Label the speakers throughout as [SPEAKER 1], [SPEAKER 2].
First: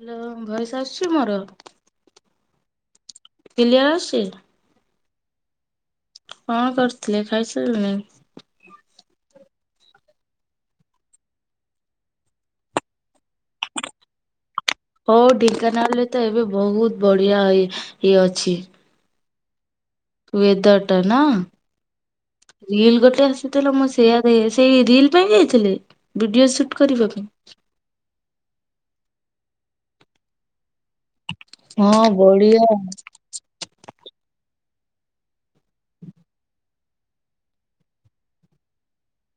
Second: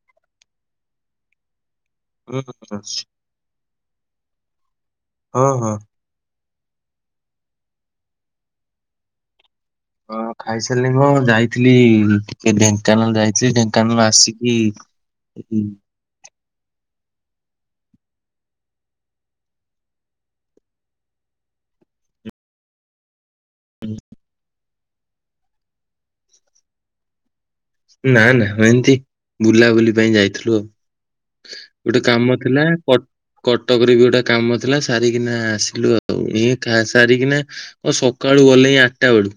[SPEAKER 1] Hello. Voice ଆସୁଚି ମୋର?
[SPEAKER 2] ହୁଁ ହୁଁ ଆସୁଚି।
[SPEAKER 1] କିଲିଅର ଅସୁଚି?
[SPEAKER 2] ହଁ ହଁ।
[SPEAKER 1] କଣ କରିୁଥିଲେ ଖାଇସାରିଲେଣି?
[SPEAKER 2] ହଁ ଖାଇସାରିଲିନି ମୁଁ ଯାଇଥିଲି ଟିକେ ଢେଙ୍କାନାଳ ଯାଇଥିଲି ଢେଙ୍କାନାଳରୁ ଆସିକି
[SPEAKER 1] ଓ ଢେଙ୍କାନାଳରେ ତ ଏବେ ବହୁତ ବଢିଆ ଇଏ ଅଛି। ୱେଦର ଟା ନା ରିଲ ଗୋଟେ ଆସିଥିଲା ମୋ ସେଆ [unintelligible] ସେଇ ରିଲ ପାଇଁ ଯାଇଥିଲେ ଭିଡିଓ ସୁଟ କରିବା ପାଇଁ?
[SPEAKER 2] ନା ନା ଏମତି ବୁଲାବୁଲି ପାଇଁ ଯାଇଥିଲୁ ଆଉ। ଗୋଟେ
[SPEAKER 1] ହଁ
[SPEAKER 2] କାମ ଥିଲା
[SPEAKER 1] ବଢିଆ
[SPEAKER 2] କ କଟକ ରେ ବି ଗୋଟେ କାମ ଥିଲା ସାରିକିନା ଆସିଲୁ ଆଉ। ସାରିକିନା ଅ ସକାଳୁ ଗଲେଇ ଆଠଟା ବେଳୁ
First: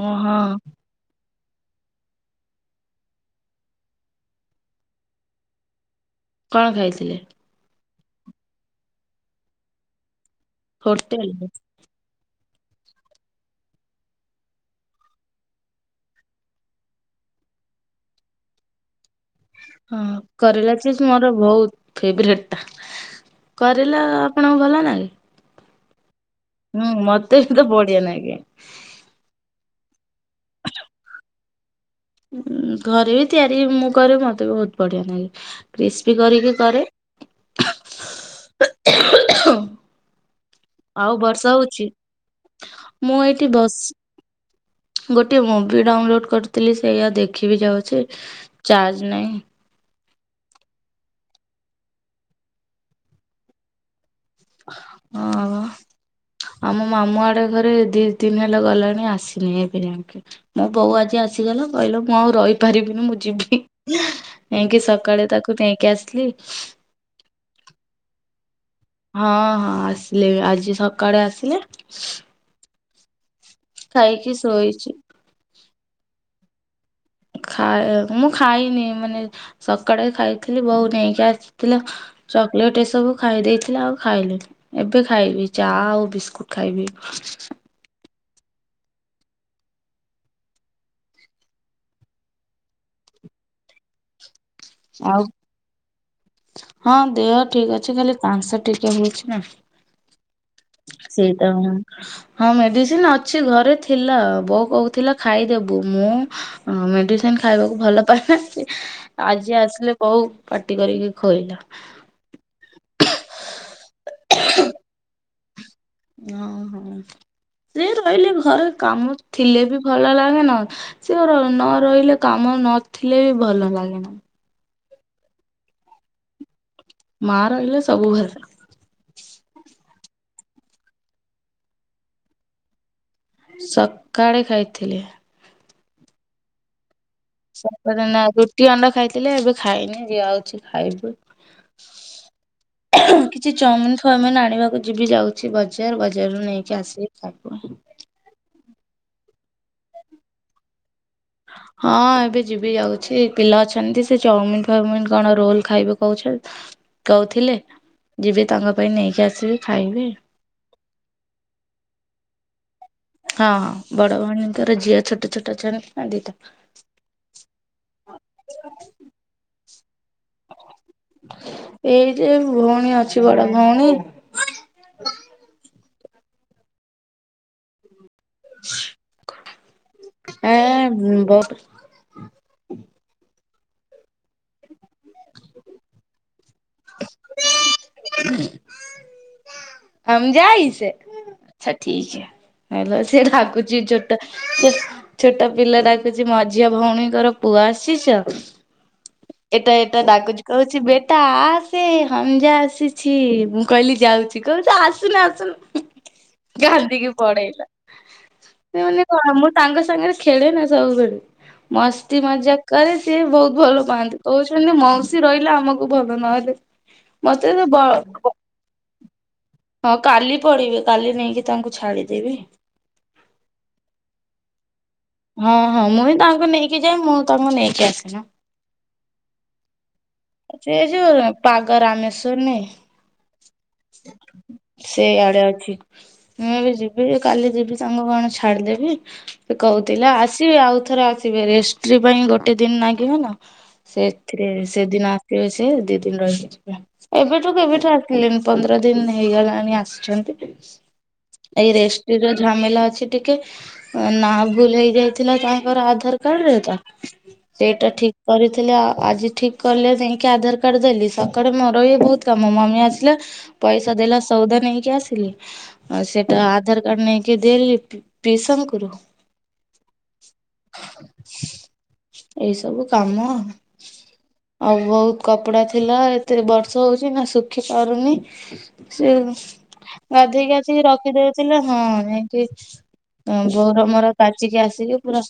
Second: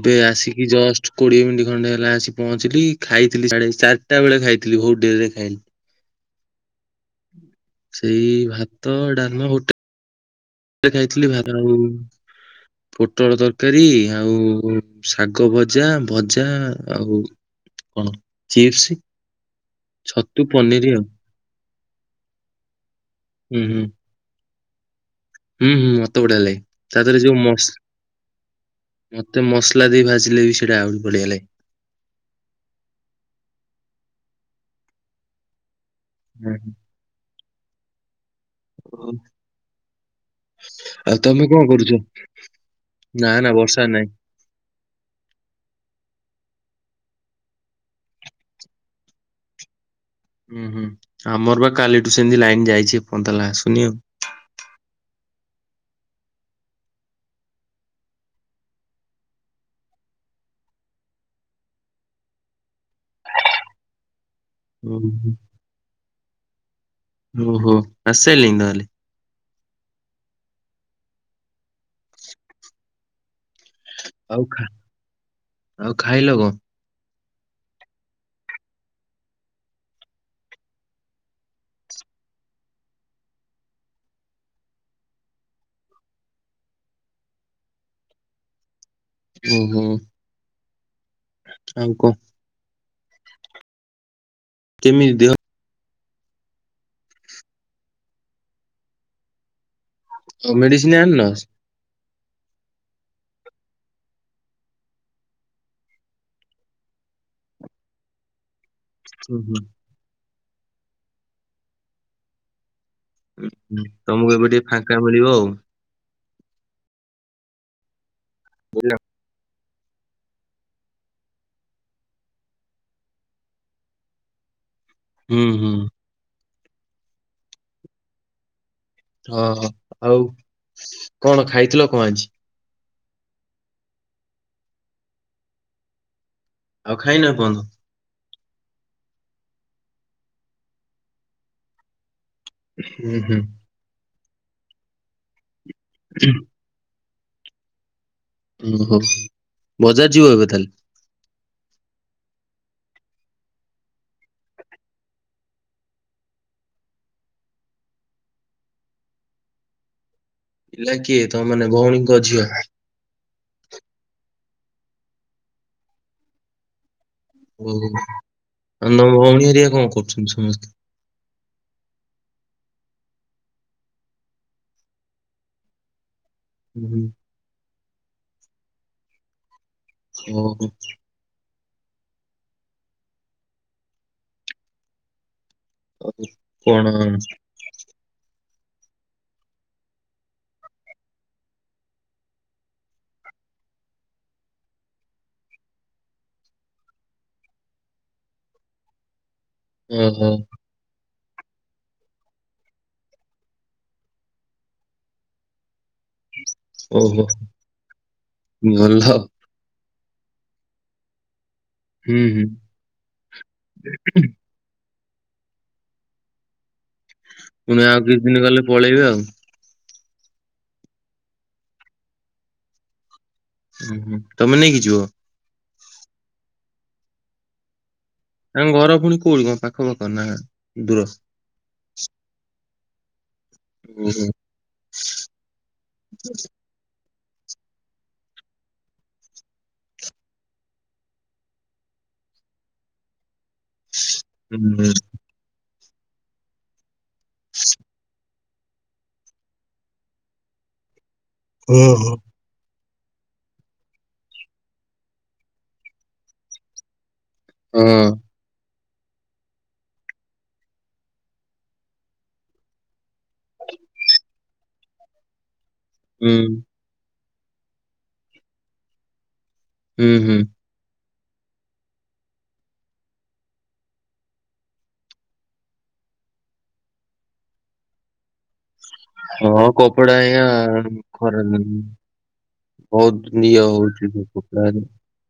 [SPEAKER 1] ହଁ ହଁ
[SPEAKER 2] ଆସିକି ଜଷ୍ଟ କୋଡିଏ ମିନିଟ୍ ଖଣ୍ଡେ ହେଲା ଆସି ପହଞ୍ଚିଲି ଖାଇଥିଲି ସାଢେ ଚାରିଟା ବେଳେ ଖାଇଥିଲି ବହୁତ ଡେରିରେ ରେ ଖାଇଲି।
[SPEAKER 1] କଣ ଖାଇଥିଲେ?
[SPEAKER 2] ସେଇ ଭାତ ଡାଲ ହୋଟେ ଯାଇଥିଲି
[SPEAKER 1] ହୋଟେଲରେ
[SPEAKER 2] ଭାର ଆଉ ପୋଟଳ ତର୍କାରୀ ଆଉ ଶାଗ ଭଜା ଭଜା ଆଉ ଅହ ଚିପ୍ସ୍।
[SPEAKER 1] ହଁ କରେଲା ଚିପ୍ସ୍ ମୋର ବୋହୁତ୍ ଫେବ୍ରେଟ୍ଟା
[SPEAKER 2] ହୁଁ ହୁଁ
[SPEAKER 1] କରେଲା ଆପଣଙ୍କୁ ଭନ ନାଗେ।
[SPEAKER 2] ହୁଁ ହୁଁ ମତେ ବଢିଆ ଲାଗେ।
[SPEAKER 1] ହୁଁ
[SPEAKER 2] ତା ଦେହରେ ଯୋଉ
[SPEAKER 1] ମତେ ବି
[SPEAKER 2] ମସ
[SPEAKER 1] ତ ବଢିଆ ନାଗେ।
[SPEAKER 2] ମତେ ମସ୍ଲା ଦେଇ ଭାଜିଲେ ବି ସେଟା ଆହୁରି ବଢିଆ ଲାଗେ।
[SPEAKER 1] ଘରେ ବି ତିଆରି ମୁଁ କରେ ମତେ ବି ବହୁତ ବଢିଆ ନାଗେ କ୍ରିସ୍ପି କରିକି
[SPEAKER 2] ହୁଁ
[SPEAKER 1] କରେ।
[SPEAKER 2] [inaudible] ଆଉ
[SPEAKER 1] ବର୍ଷା
[SPEAKER 2] ତମେ କଣ
[SPEAKER 1] ହଉଛି
[SPEAKER 2] କରୁଛ। ନା ନା ବର୍ଷା ନାଇଁ।
[SPEAKER 1] ଗୋଟିଏ ମୁଭି ଡାଉନ୍ଲୋଡ଼୍ କର୍ଥିଲି ସେଇଆ ଦେଖିବି ଯାଉଚି ଚାର୍ଜ ନାହିଁ।
[SPEAKER 2] ହୁଁ ହୁଁ ଆମର ବା କାଲିଠୁ ସେମ୍ତି ଲାଇନ୍ ଯାଇଚି ଏ ପର୍ଯ୍ୟନ୍ତ ଆସୁନି ଆଉ।
[SPEAKER 1] ହଁ ମ। ଆମ ମାମୁ ଆଡେ ଘରେ ଦି ତିନି ହେଲା ଗଲାଣି ଆସିନି ଏବେ ଯାକେ। ମୋ ବୋଉ ଆଜି ଆସିଗଲା କହିଲା ମୁଁ ଆଉ ରହିପାରିବିନି ମୁଁ ଯିବି। ଯାଇକି
[SPEAKER 2] ଓହୋ
[SPEAKER 1] ସକାଳେ ତାକୁ ନେଇକି ଆସ୍ଲି।
[SPEAKER 2] ଓହୋ ଆସ୍ସାଇଲେନି ତାହେଲେ।
[SPEAKER 1] ହଁ ହଁ ଆସିଲେ ଆଜି ସକାଳେ ଆସିଲେ। ଖାଇକି
[SPEAKER 2] ଆଉ ଖା
[SPEAKER 1] ଶୋଇଚି।
[SPEAKER 2] ଆଉ ଖାଇଲ କଣ।
[SPEAKER 1] ଖାଇ ମୁଁ ଖାଇନି ମାନେ ସକାଳେ ଖାଇଥିଲି ବୋଉ ନେଇକି ଆସିଥିଲା। ଚକ୍ଲେଟ୍ ଏସବୁ ଖାଇ ଦେଇଥିଲେ ଆଉ ଖାଇଲିନି। ଏବେ ଖାଇବି ଚା ଆଉ ବିସ୍କୁଟ୍ ଖାଇବି।
[SPEAKER 2] ଓହୋ। [unintelligible] କେମିତି
[SPEAKER 1] ଆଉ
[SPEAKER 2] ଦେହ
[SPEAKER 1] ହଁ ଦେହ ଠିକ୍ ଅଛି ଖାଲି କାଂଶ ଟିକେ ହେଇଚି ନା।
[SPEAKER 2] ମେଡିସିନ ଆଣିନ?
[SPEAKER 1] ସେଇଟା ହୁଁ। ହଁ ମେଡିସିନ ଅଛି ଘରେ ଥିଲା ବୋଉ କହୁଥିଲା ଖାଇଦେବୁ ମୁଁ ହଁ ମେଡିସିନ ଖାଇବାକୁ ଭଲ ପାହା ନ୍ତି।
[SPEAKER 2] ହୁଁ,
[SPEAKER 1] ଆଜି
[SPEAKER 2] ହୁଁ,
[SPEAKER 1] ଆସିଲେ ବୋଉ ପାଟି କରିକି ଖୋଇଲା।
[SPEAKER 2] ତମକୁ ଏବେ ଟିକେ ଫାଙ୍କା ମିଳିବ ଆଉ।
[SPEAKER 1] ହଁ ହଁ ସେ ରହିଲେ ଘରେ
[SPEAKER 2] ହ୍ୟାଲୋ।
[SPEAKER 1] କାମ ଥିଲେ ବି ଭଲ ଲାଗେନା ନ ରହିଲେ କାମ ନଥିଲେ ବି ଭଲ ଲାଗେନା।
[SPEAKER 2] ହୁଁ ହୁଁ।
[SPEAKER 1] ମା ରହିଲେ ସବୁ ଭଲ।
[SPEAKER 2] ହଁ ହ ଆଉ କଣ ଖାଇଥିଲ କଣ ଆଜି।
[SPEAKER 1] ସକାଳେ ଖାଇଥିଲି।
[SPEAKER 2] ଆଉ ଖାଇନା ଏପର୍ଯ୍ଯନ୍ତ।
[SPEAKER 1] ନା ରୁଟି ଅଣ୍ଡା ଖାଇଥିଲେ ଏବେ ଖାଇନି ଯାଉଛି ଖାଇବି।
[SPEAKER 2] ହୁଁ ହୁଁ।
[SPEAKER 1] ଚଉମିନ୍ ଥୁଉମିିନ୍ ଆଣିବାକୁ ଯିବି ଯାଉଛି ବଜାର ବଜାରରୁୁ ନେଇକି ଆସିକି ଖାଇବୁ।
[SPEAKER 2] ଓହୋ ବଜାର୍ ଯିବ ଏବେ ତାହାଲେ।
[SPEAKER 1] ହଁ ଏବେ ଯିବି ଯାଉଛି ପିଲା ଅଛନ୍ତି ସେ ଚାଉମିିନ ଫାଉମିିନ କଣ ରୋଲ ଖାଇବେ କହୁଛି। କହୁଥିଲେ ଯିବି ତାଙ୍କ ପାଇଁ ନେଇକି ଆସିବି ଖାଇବେ।
[SPEAKER 2] ପିଲା କିଏ ତ ମାନେ ଭଉଣୀଙ୍କ ଝିଅ।
[SPEAKER 1] ହଁଁ ବଡ ଭଉଣୀଙ୍କର ଝିଅ ଛୋଟ ଛୋଟ ଅଛନ୍ତିନା ଦିଟା।
[SPEAKER 2] ବୋଉ ଆଉ ତମ ଭଉଣୀ ହେରିଆ କଣ କରୁଛନ୍ତି ସମସ୍ତେ।
[SPEAKER 1] ଏଇ ଯେ ଭଉଣୀ ଅଛି ବଡ ଭଉଣୀ।
[SPEAKER 2] ହୁଁ। ଓହୋ
[SPEAKER 1] ଏଁ ବଟ୍
[SPEAKER 2] ଉ କଣ?
[SPEAKER 1] [unintelligible] ହମ ଯାଇସେ ଆଚ୍ଛା ଠିକ୍ ହେ। ହେଲେ ସେ ରାଗୁଚି ଛୋଟ ଛୋଟ ପିଲା ଡାକୁଚି ମଝିଆ ଭଉଣୀଙ୍କର ପୁଅ ଆସିଚ। ଏଟା ଏଟା
[SPEAKER 2] ଓହୋ
[SPEAKER 1] ଡାକୁଚି କହୁ ବେଟା ଆସେ ହମଜା ଆସିଛି ମୁଁ କହିଲି ଯାଉଚି କହୁଛ ଆସୁନୁ ଆସୁନୁ।
[SPEAKER 2] [inaudible]
[SPEAKER 1] କାନ୍ଦିକି
[SPEAKER 2] ଓହୋ
[SPEAKER 1] ପଡେଇଲା ସେ
[SPEAKER 2] ଭଲ
[SPEAKER 1] ମାନେ କଣ ମୁଁ ସାଙ୍ଗ ସାଙ୍ଗରେ ଖେଳେ ନା ସବୁବେଳେ
[SPEAKER 2] ହୁଁ
[SPEAKER 1] ମସ୍ତି
[SPEAKER 2] ହୁଁ
[SPEAKER 1] ମଜାକ୍ କରେ ସିଏ ବହୁତ ଭଲ ପାଆନ୍ତି। କହୁଛନ୍ତି ମଉସୀ ରହିଲେ ଆମକୁ ଭଲ ନହେଲେ। ମତେ ତ
[SPEAKER 2] ପୁଣି ଆଉ
[SPEAKER 1] ବ
[SPEAKER 2] କିଛି ଦିନ ଗଲେ ପଳେଇବେ ଆଉ
[SPEAKER 1] ହଁ କାଲି ପଳେଇବେ କାଲି ନେଇକି ତାଙ୍କୁ ଛାଡିଦେବି।
[SPEAKER 2] ଉ ହୁଁ ତମେ ନେଇକି ଯିବ?
[SPEAKER 1] ହଁ ହଁ ମୁଁ ହିଁ ତାଙ୍କୁ ନେଇକି ଯାଏ ମୁଁ ତାଙ୍କୁ ନେଇକି ଆସିନ।
[SPEAKER 2] ତାଙ୍କ ଘର ପୁଣି କୋଉଠି କଣ ପାଖ ପାଖ ନା ଦୂର?
[SPEAKER 1] ପାଗା ରାମେଶ୍ଵର ନୁହେ
[SPEAKER 2] ଓହୋ
[SPEAKER 1] ସେଇଆଡେ ଅଛି ମୁଁ ବି ଯି ବି କାଲି ଯିବି ତାଙ୍କୁ କଣ ଛାଡିଦେବି ସେ କହୁ ତିଲେ ଆସିବେ ଆଉ ଥରେ ଆସିବେ ରେଷ୍ଟ୍ରି ପାଇଁ ଗୋଟେ ଦିନ ନାଗିବ ନା। ସେଥିରେ
[SPEAKER 2] ହୁଁ ହୁଁ
[SPEAKER 1] ସେଦିନ ଆସିବ ସେ ଦି ଦିନ ରହିକି ଯିବେ, ଏବେଠୁ କେବେଠୁ ଆସିଲେନି? ପନ୍ଦର ଦିନ ହେଇଗଲାଣି ଆସିଛନ୍ତି ଏଇ
[SPEAKER 2] ଓହୋ
[SPEAKER 1] ରେଷ୍ଟ୍ରିର ଝାମେଲା ଅଛି ଟିକେ ଅ ନା ଭୁଲ ହେଇଯାଇଥିଲା ତାଙ୍କର ଆଧାର କାର୍ଡରେ ତ, ସେଟା
[SPEAKER 2] ହଁ
[SPEAKER 1] ଠିକ୍ କରିଥିଲେ ଆ ଆଜି ଠିକ କଲେ ଯାଇଁକି ଆଧାର କାର୍ଡ ଦେଲି ସକାଳେ ମୋର ଇଏ ବହୁତ କାମ ମମି ଆସିଲା ପଇସା ଦେଲା ସଉଦା ନେଇକି ଆସିଲି। ଆଉ
[SPEAKER 2] ହୁଁ
[SPEAKER 1] ସେଟା ଆଧାର କାର୍ଡ ନେଇକି ଦେଲି ପି ପିସାଙ୍କୁରୁ।
[SPEAKER 2] ହୁଁ ହୁଁ।
[SPEAKER 1] ଏଇ ସବୁ କାମ ଆଉ ବହୁତ କପଡା ଥିଲା ଏତେ ବର୍ଷ ହଉଚି ନା ଶୁଖି ପାରୁନି ସେ
[SPEAKER 2] ହଁ କପଡା ଆଜ୍ଞା
[SPEAKER 1] ଗାଧେଇ ଆସିକି ରଖିଦେଉଥିଲେ ହଁ ଯାଇକି
[SPEAKER 2] ବଉତ ନିଅ ହଉଚି।
[SPEAKER 1] ପାଚିକି ଆସିକି ପୁରା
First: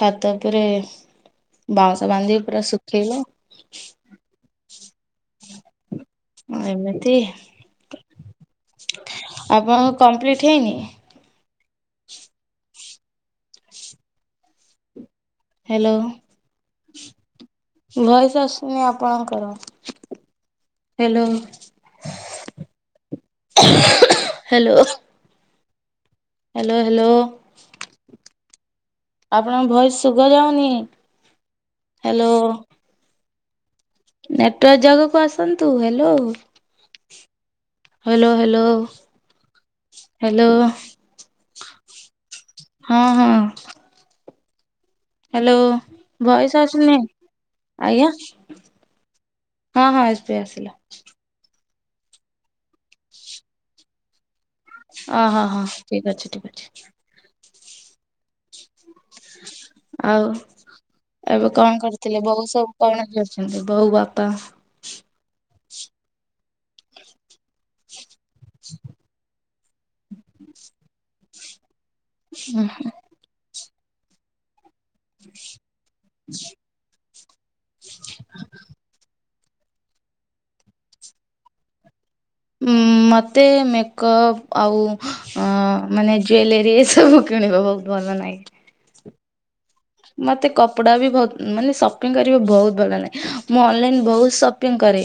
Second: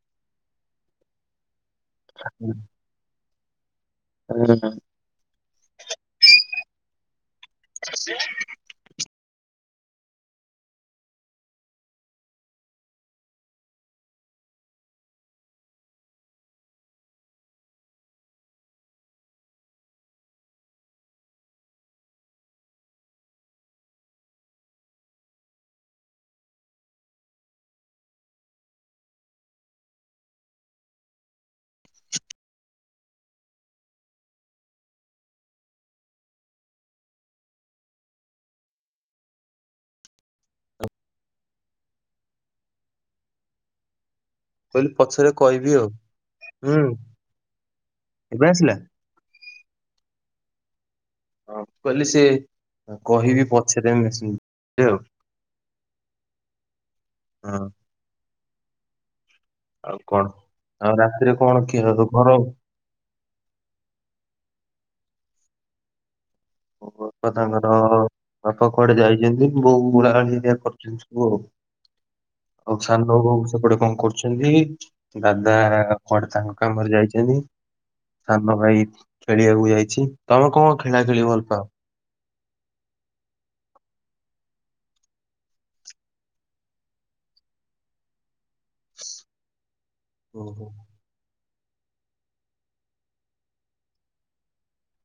[SPEAKER 1] ଛାତ ଉପରେ ବାଉଁଶ ବାନ୍ଧିକି ପୁରା ସୁ ଉଠେଇଲା।
[SPEAKER 2] ହୁଁ [inaudible]
[SPEAKER 1] ଏମିତି
[SPEAKER 2] [unintelligible]
[SPEAKER 1] ଆପଣଙ୍କ କମ୍ପ୍ଲିଟ ହେଇନି? ହ୍ୟାଲୋ ଭଏସ ଆସୁନି ଆପଣଙ୍କର? Hello hello. Hello hello. ଆପଣଙ୍କ ଭଏସ ଶୁଗାଯାଉନି ହ୍ୟାଲୋ। ନେଟୱାର୍କ ଜାଗାକୁ ଆସନ୍ତୁ ହ୍ୟାଲୋ। Hello hello hello. ହଁ ହଁ।
[SPEAKER 2] କହିଲି ପଛେ
[SPEAKER 1] ହ୍ୟାଲୋ ଭଏସ ଆସୁନି ଆଜ୍ଞା।
[SPEAKER 2] ଏବେ ଆସିଲା।
[SPEAKER 1] ହଁ ହଁ ଆସୁଛି ଆସିଲା।
[SPEAKER 2] ହଁ କହିଲି ସିଏ କହିବି ପଛେରେ ମୁଁ ସେଇ
[SPEAKER 1] ଆ ହା ହା ଠିକ୍ ଅଛି ଠିକ୍ ଅଛି।
[SPEAKER 2] ହଁ।
[SPEAKER 1] ଆଉ
[SPEAKER 2] ଆଉ ରାତିରେ
[SPEAKER 1] ଏବେ
[SPEAKER 2] ଖିଆ
[SPEAKER 1] କଣ
[SPEAKER 2] ହବ
[SPEAKER 1] କରୁଥିଲେ
[SPEAKER 2] ଘର
[SPEAKER 1] ବଉ ସବ୍ କଣ କରୁଛନ୍ତି, ବୋଉ, ବାପା?
[SPEAKER 2] ବାପା ତାଙ୍କର ବାପା କୁଆଡେ ଯାଇଚନ୍ତି। ବୋଉ ଗୁହାଳ ହେରିକା କରୁଛନ୍ତି ସବୁ ଆଉ ଆଉ ସା ନ ବୋଉ ସେପଟେ କଣ କରୁଛନ୍ତି। ଦାଦା କୁଆଡେ ତାଙ୍କ୍ କାମରେ ଯାଇଛନ୍ତି। ସାନ ଭାଇ ଖେଳିବାକୁ ଯାଇଛି। ତମେ କଣ ଖେଳା ଖେଳି ଭଲ୍ ହ।
[SPEAKER 1] ମତେ ମେକଅପ୍ ଆଉ ଅଁ ମାନେ ଜ୍ୟୁଲେରୀ ଏ ସବୁ କିଣିବା ବହୁତ୍ ଭଲ ଲାଗେ।
[SPEAKER 2] ହ
[SPEAKER 1] ମତେ କପଡା ବି ବହୁତ୍ ମାନେ ସପିଙ୍ଗ୍ କରିବା ବହୁତ ଭଲଲାଗେ। ମୁଁ ଅନଲାଇନ୍ ବହୁତ ସପିଙ୍ଗ୍ କରେ।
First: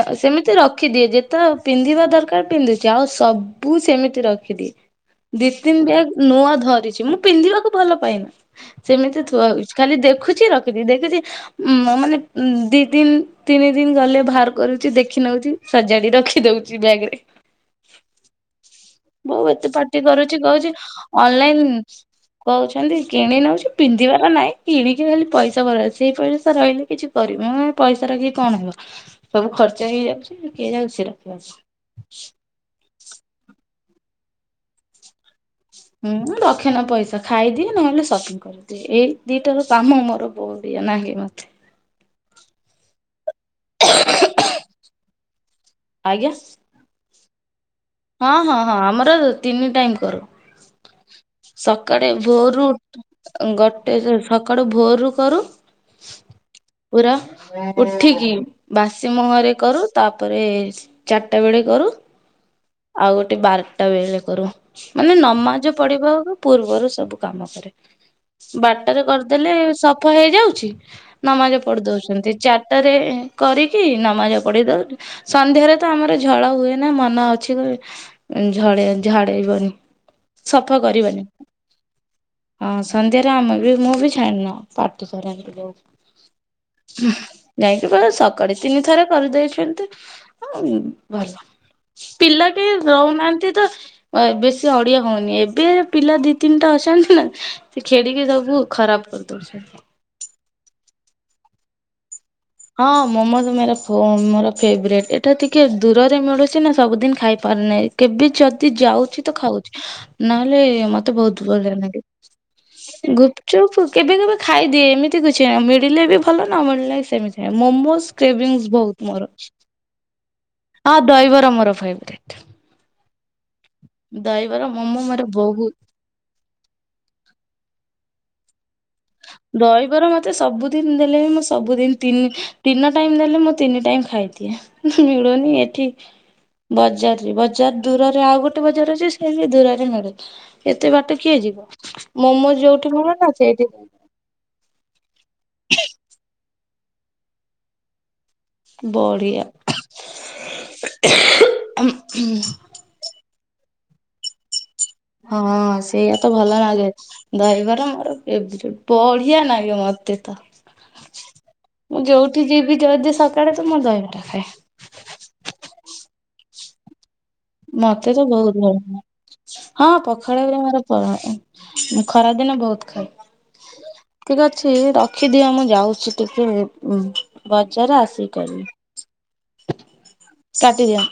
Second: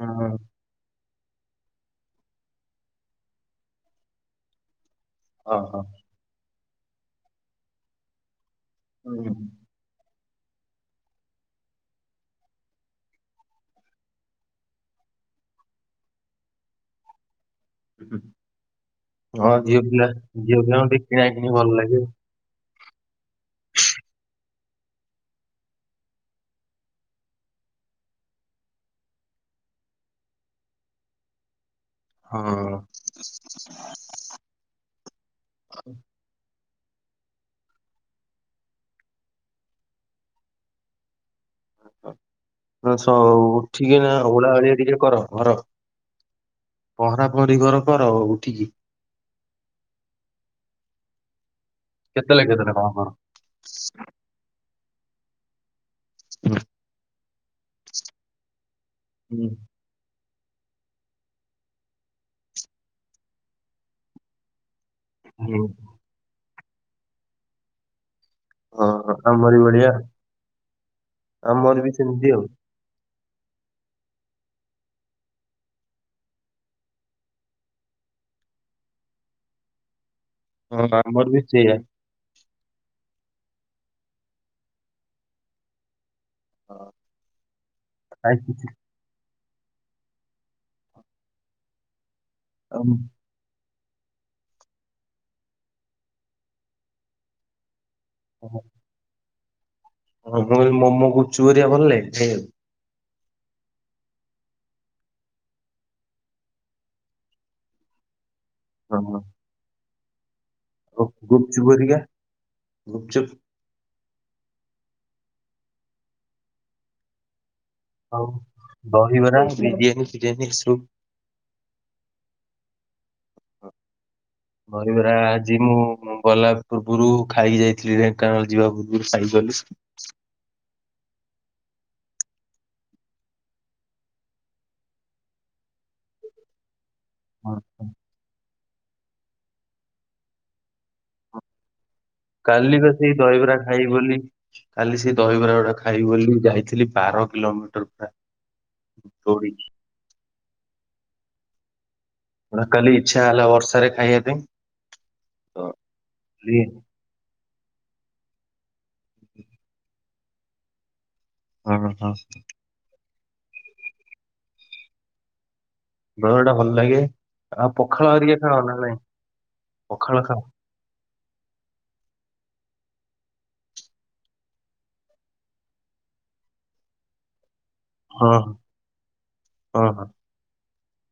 [SPEAKER 2] ହଁ
[SPEAKER 1] ସେମିତି ରଖିଦିଏ ଯେତ୍ ତ ପିନ୍ଧିବା ଦରକାର ପିନ୍ଧୁଚି। ଆଉ ସବୁ ସେମିତି ରଖଦିଏ। ଦି
[SPEAKER 2] ହଁ ହଁ।
[SPEAKER 1] ତିନି ବ୍ୟାଗ୍ ନୂଆ ଧରିଚି। ମୁଁ ପିନ୍ଧିବାକୁ ଭଲ ପାଏନି।
[SPEAKER 2] ହୁଁ,
[SPEAKER 1] ସେମିତି ଥୁଆ
[SPEAKER 2] ହୁଁ।
[SPEAKER 1] ହୋଇଚିୂ। ଖାଲି ଦେଖୁଚି ରଖୁଚି ଦେଖୁଚି। ଉଁ ମୋ ମାନେ ଦି ଦିନ ତିନି ଦିନ ଗଲେ ବାହାର କରୁଚି ଦେଖି ନଉଚି। ସଜାଡି ରଖି ଦଉଚି ବ୍ୟାଗ ରେ।
[SPEAKER 2] ହୁଁ ହୁଁ
[SPEAKER 1] ବୋଉ ଏତେ ପାଟି କରୁଚି
[SPEAKER 2] ଝିଅ
[SPEAKER 1] କହୁଚି
[SPEAKER 2] ପିଲାଙ୍କୁ ଟିକେ କିଣା କିଣି
[SPEAKER 1] ଅନଲାଇନ୍
[SPEAKER 2] ଭଲ ଲାଗେ।
[SPEAKER 1] କହୁଛନ୍ତି କିଣି ନଉଛି ପିନ୍ଧିବାର ନାଇଁ କିଣିକି ଖାଲି ପଇସା ବର୍ବାଦ ସେଇ ପଇସା ରହିଲେ କିଛି କରିିବି ମୁଁ ପଇସା ରଖିକି କଣ ହବ? ସବୁ ଖର୍ଚ ହେଇଯାଉଚି କିଏ ଯାଉଚି ରଖିବାକୁ।
[SPEAKER 2] ହଁ।
[SPEAKER 1] ହୁଁ ଦଶ୍ ରଖେନା ପଇସା ଖାଇଦିଏ ନହେଲେ ସପିଙ୍ଗ୍ କରିଦିଏ ଏଇ ଦିଟାର କାମ ମୋର ବଢ଼ିଆ ନାହିଁ ମତେ।
[SPEAKER 2] ସ ଉଠିକି ନା ଓଳା ଓଳି ଟିକେ କର ଘର।
[SPEAKER 1] ଆଜ୍ଞା।
[SPEAKER 2] ପହଁରା ପହଁରି କର।
[SPEAKER 1] ହଁ ହଁ
[SPEAKER 2] ଉଠିକି
[SPEAKER 1] ହଁ ଆମର ତିନି ଟାଇମ୍ କରୁ। ସକାଳେ
[SPEAKER 2] କେତେବେଳେ
[SPEAKER 1] ଭୋର୍ ରୁ
[SPEAKER 2] କେତେବେଳେ କଣ କର।
[SPEAKER 1] ଗଟେ ଯୋଉ ସକାଳୁ ଭୋର୍ ରୁୁ କରୁ। ପୁରା ଉଠିକି ବାସି
[SPEAKER 2] ହୁଁ
[SPEAKER 1] ମୁହଁରେ କରୁ। ତାପରେ ଚାରିଟା ବେଳେ କରୁ। ଆଉ ଗୋଟେ ବାରଟା ବେଳେ କରୁ। ମାନେ
[SPEAKER 2] ହୁଁ ହୁଁ।
[SPEAKER 1] ନମାଜ ପଢିବା ଆଗୁ ପୂର୍ବରୁ ସବୁ କାମ କରେ। ବାରଟା ରେ
[SPEAKER 2] ହଁ
[SPEAKER 1] କରିଦେଲେ
[SPEAKER 2] ଆମରି ଭଳିଆ
[SPEAKER 1] ସଫା ହେଇଯାଉଛି। ନମାଜ
[SPEAKER 2] ଆମର
[SPEAKER 1] ପଡି
[SPEAKER 2] ବି ସେମିତି
[SPEAKER 1] ଦଉଛନ୍ତି।
[SPEAKER 2] ଆଉ।
[SPEAKER 1] ଟରେ କରିକି ନମାଜ ପଢି ଦଉ। ସନ୍ଧ୍ୟାରେ ତ ଆମର ଝଳା ହୁଏ ନା ମନା ଅଛି। ଝଡେ ଝଡେଇବନି ସଫା
[SPEAKER 2] ହଁ
[SPEAKER 1] କରିବନି।
[SPEAKER 2] ଆମର ବି ସେଇଆ
[SPEAKER 1] ହଁ ସନ୍ଧ୍ୟାରେ ଆମେ ବି ମୁଁ ବି ଛାଣିନ ପାଟି କରନ୍ତି ବଉ।
[SPEAKER 2] ହଁ,
[SPEAKER 1] ଉଁ ଯାଇଁକି କର
[SPEAKER 2] ଆଉ
[SPEAKER 1] ସକାଳେ
[SPEAKER 2] କିଛି
[SPEAKER 1] ତିନି ଥର କରିଦେଇଛନ୍ତି। ହଁ ଭଲ ପିଲା କେହି
[SPEAKER 2] ଆଉ ମୁଁ
[SPEAKER 1] ରହୁନାହାନ୍ତି ତ? ବେଶୀ ଅଡିଆ ହଉନି। ଏବେ ପିଲା ଦି ତିନିଟା ଅଛନ୍ତି ନା। ସେ ଖେଡିକି ସବୁ ଖରାପ କରିଦଉଛନ୍ତି।
[SPEAKER 2] ହଁ ମୁଁ କହିଲି ମୋମୋ ଗୁପଚୁପ୍ ହେରିକା ଭଲ ଲାଗେ ଖାଇ ଆକୁ?
[SPEAKER 1] ହଁ ମୋମୋଜ୍ ମେରା ମୋର ଫେବରେଟ୍। ଏଇଟା ଟିକେ ଦୂରରେ ମିଳୁଚି ନା ସବୁଦିନ ଖାଇପାରୁନାଇଁ। କେବେ ଯଦି
[SPEAKER 2] ହଁ,
[SPEAKER 1] ଯାଉଛି ତ ଖାଉଚି। ନହେଲେ
[SPEAKER 2] ଆଉ
[SPEAKER 1] ମତେ ବହୁତ
[SPEAKER 2] ଗୁପଚୁପ
[SPEAKER 1] ଭଲ
[SPEAKER 2] ହେରିକା
[SPEAKER 1] ନାଗେ
[SPEAKER 2] ଗୁପଚୁପ
[SPEAKER 1] ଗୁପ୍ ଚୁପୁ କେବେ କେବେ ଖାଇଦିଏ ଏମିତି କିଛି ନାହିଁ ମିଳିଲେ ବି ଭଲ ନ ମିଳିଲେ ସେମିତି ନାହିଁ ମୋମୋଜ୍ ସ୍
[SPEAKER 2] ଆଉ
[SPEAKER 1] କ୍ରେଭିଙ୍ଗସ୍ ଭୋଉତ ମୋର
[SPEAKER 2] ଦହିବରା ବିରିୟାନୀ ଫିରିୟାନୀ ଏସବୁ
[SPEAKER 1] ହଁ ଦହିବରା ମୋର ଫେବ୍ରେଟ୍। ମୋମୋ
[SPEAKER 2] ଦହିବରା
[SPEAKER 1] ମୋର
[SPEAKER 2] ଆଜି
[SPEAKER 1] ବହୁତ
[SPEAKER 2] ମୁଁ ମୁଁ ଗଲା ପୂର୍ବୁରୁ ଖାଇକି ଯାଇଥିଲି ଢେଙ୍କାନାଳ ଯିବା ପୂର୍
[SPEAKER 1] ଦହିବରା ମତ୍ ତେ ସବୁଦିନ ଦେଲେ ବି ମୁଁ ସବୁଦିନ ତିନି ତିନ ଟାଇମ୍ ଦେଲେ ମୁଁ ତିନି ଟାଇମ ଖାଇଦିଏ। ଉଁ ହୁଁ ମିଳୁନି ଏଠି ବଜାରରେ ବଜାର ଦୂରରେ ଆଉ ଗୋଟ୍ ଟେ ବଜାର ଅଛି ସେ ବି ଦୂରରେ ମିଳେ ଏତେ ବାଟ କିଏ ଯିବ। ମୋମୋ
[SPEAKER 2] କାଲି
[SPEAKER 1] ଯୋଉଠି
[SPEAKER 2] ବା
[SPEAKER 1] ମିଳେ
[SPEAKER 2] ସେଇ
[SPEAKER 1] ନା
[SPEAKER 2] ଦହିବରା
[SPEAKER 1] ସେଇଠି
[SPEAKER 2] ଖାଇବି ବୋଲି କାଲି ସେ ଦହିବରା ଗୁରା ଖାଇବି ବୋଲି ଯାଇଥିଲି ବାର କିଲୋମିଟର ପୁରା।
[SPEAKER 1] ବଢିଆ।
[SPEAKER 2] ଦୌଡିକି। ପୁରା କାଲି ଇଚ୍ଛା ହେଲା ବର୍ଷାରେ ଖାଇଆ ପେଇଁ।
[SPEAKER 1] ହଁ ସେଇଆ ତ ଭଲ ନାଗେ। ଦହିବରା ମୋର ଫେବ୍ରେଟ ବଢିଆ ନାଗେ ମତେ ତ।
[SPEAKER 2] ହଁ
[SPEAKER 1] ମୁଁ
[SPEAKER 2] ହଁ।
[SPEAKER 1] ଯୋଉଠି ଯିବି ଯଦି ସକାଳେ ତ ମୁଁ ଦହିବରା ଖାଏ।
[SPEAKER 2] ଦହିବରାଟା ଭଲ ଲାଗେ। ଆଉ ପଖାଳ
[SPEAKER 1] ମତେ ତ
[SPEAKER 2] ହେରିକା
[SPEAKER 1] ବୋହୁତ
[SPEAKER 2] ଖାଅ ନା ନାଇଁ
[SPEAKER 1] ଭ [inaudible] ହଁ
[SPEAKER 2] ପଖାଳ ଖାଅ?
[SPEAKER 1] ପଖାଳରେ ମୋର [unintelligible] ମୁଁ ଖରାଦିନେ ବୋହୁତ ଖାଏ। ଠିକ୍ ଅଛି ରଖିଦିଅ ମୁଁ ଯାଉଛି ଟିକେ ଉଁ ବଜାରରୁ ଆସିକି
[SPEAKER 2] ହଁ ହଁ
[SPEAKER 1] କରିବି
[SPEAKER 2] ହଁ।
[SPEAKER 1] କାଟି ଦିଅ।